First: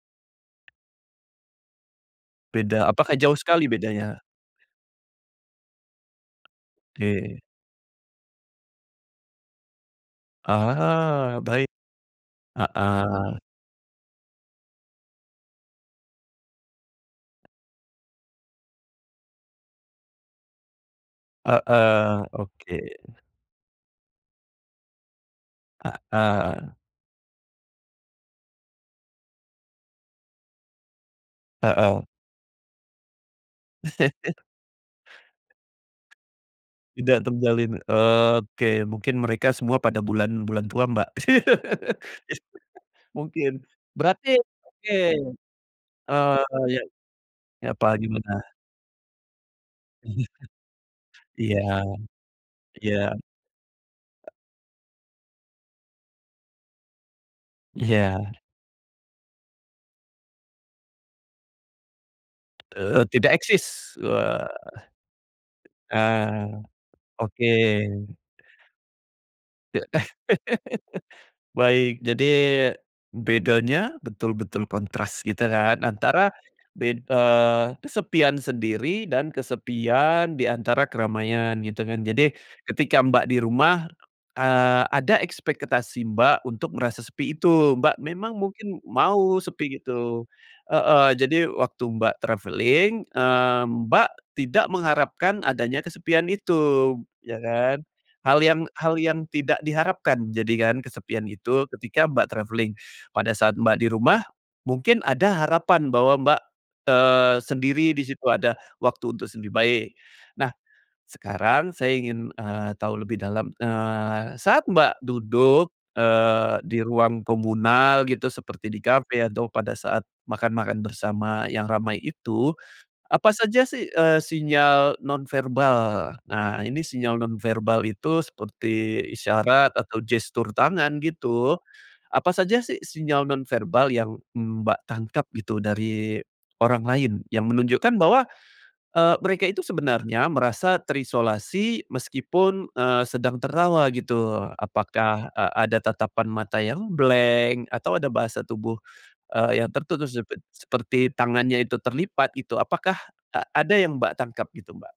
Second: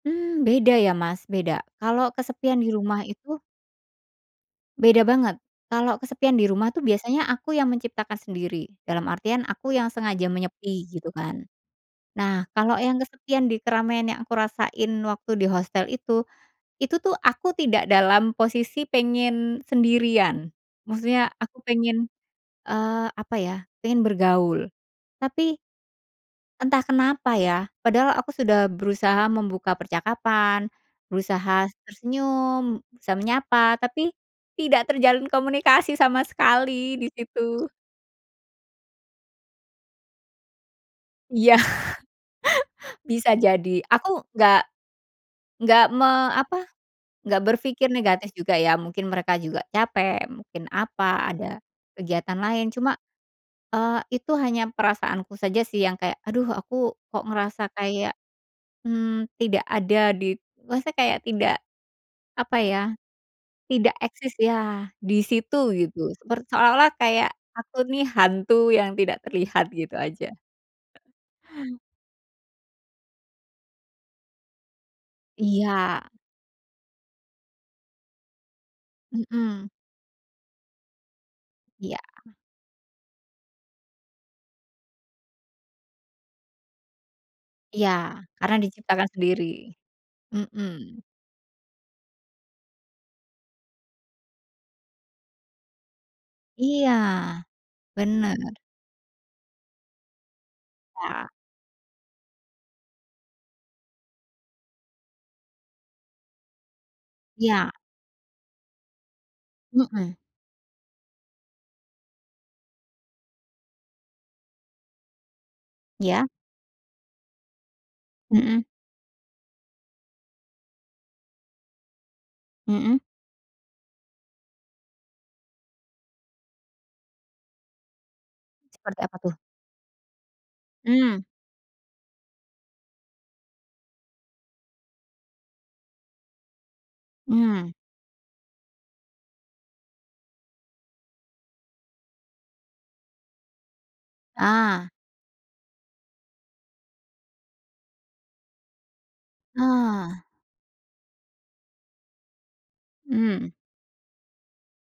Mmm, beda ya Mas, beda. Kalau kesepian di Beda. rumah Apakah jauh itu sekali bedanya? beda banget. Kalau kesepian di rumah itu, biasanya Oke. aku yang menciptakan sendiri. Dalam artian, aku yang sengaja menyepi gitu Ah, kan. baik. Nah, kalo yang Heeh. kesepian di keramaian yang aku rasain waktu di hostel itu. Itu tuh, aku tidak dalam posisi pengen sendirian. Maksudnya aku pengen, Heeh. Oke. eee, apa ya, pengen bergaul. Tapi, Heeh. entah kenapa ya, padahal aku sudah berusaha membuka percakapan, berusaha Heeh. tersenyum, berusaha menyapa. Tapi, tidak terjalin komunikasi sama sekali, di Tidak situ. terjalin. Oke. Mungkin mereka semua pada bulan-bulan tua, Mbak. Ya. Bisa Mungkin. jadi. Aku, Berarti oke. nggak me Oh, apa, iya. nggak Ya apa, berpikir negatif gimana? juga ya, mungkin mereka juga capek, Iya. mungkin apa, ada Iya kegiatan lain. Cuma, iya. eee, itu hanya perasaanku saja sih, yang kayak, aduh, aku kok ngerasa kayak, Iya. mmm, tidak ada di maksudnya kayak tidak, apa ya, Eee, tidak tidak eksis. eksis Wah. ya, di situ, gitu. Seper Ah. seolah-olah kayak, Oke. aku nih hantu yang tidak terlihat, gitu aja. Baik, jadi, bedanya betul-betul kontras, gitu kan. Iya. Antara bed eee, kesepian sendiri, dan Mhm. kesepian diantara keramaian, gitu Iya. kan. Jadi, ketika Mbak di rumah, eee, ada ekspektasi Mbak, untuk merasa sepi itu. Iya. Mbak memang Karena mungkin diciptakan mau sendiri. sepi gitu Mhm. heeh. Jadi waktu Mbak travelling, eee, Mbak tidak mengharapkan adanya kesepian Iya. itu, ya kan. Hal Benar. yang hal yang tidak diharapkan, jadi kan, kesepian Ya. itu, ketika Mbak travelling. Pada saat Mbak di rumah, mungkin ada harapan bahwa Mbak, eee, Iya. sendiri di situ ada waktu untuk sendiri baik. Mhm. Nah, sekarang saya ingin, eee, tahu lebih dalam, eee, saat Mbak duduk, Iya. eee, di ruang komunal, gitu. Mhm. Seperti di kafe atau pada saat makan-makan bersama, yang ramai itu. Mhm. Apa saja sih, eee, sinyal nonverbal. Nah, ini sinyal nonverbal itu, Seperti seperti apa tuh? isyarat atau gestur tangan, Mmm. gitu. Apa saja sih, sinyal nonverbal yang Mbak tangkap, gitu, dari orang lain, yang Mmm. menunjukkan bahwa, eee, mereka itu sebenarnya merasa terisolasi, meskipun, eee, sedang tertawa gitu. Ah. Apakah, e ada tatapan mata yang blank, atau ada bahasa tubuh, eee, yang tertutup Ah. sepe seperti tangannya itu terlipat gitu. Apakah, e Mmm. ada yang Mbak tangkap, gitu Mbak?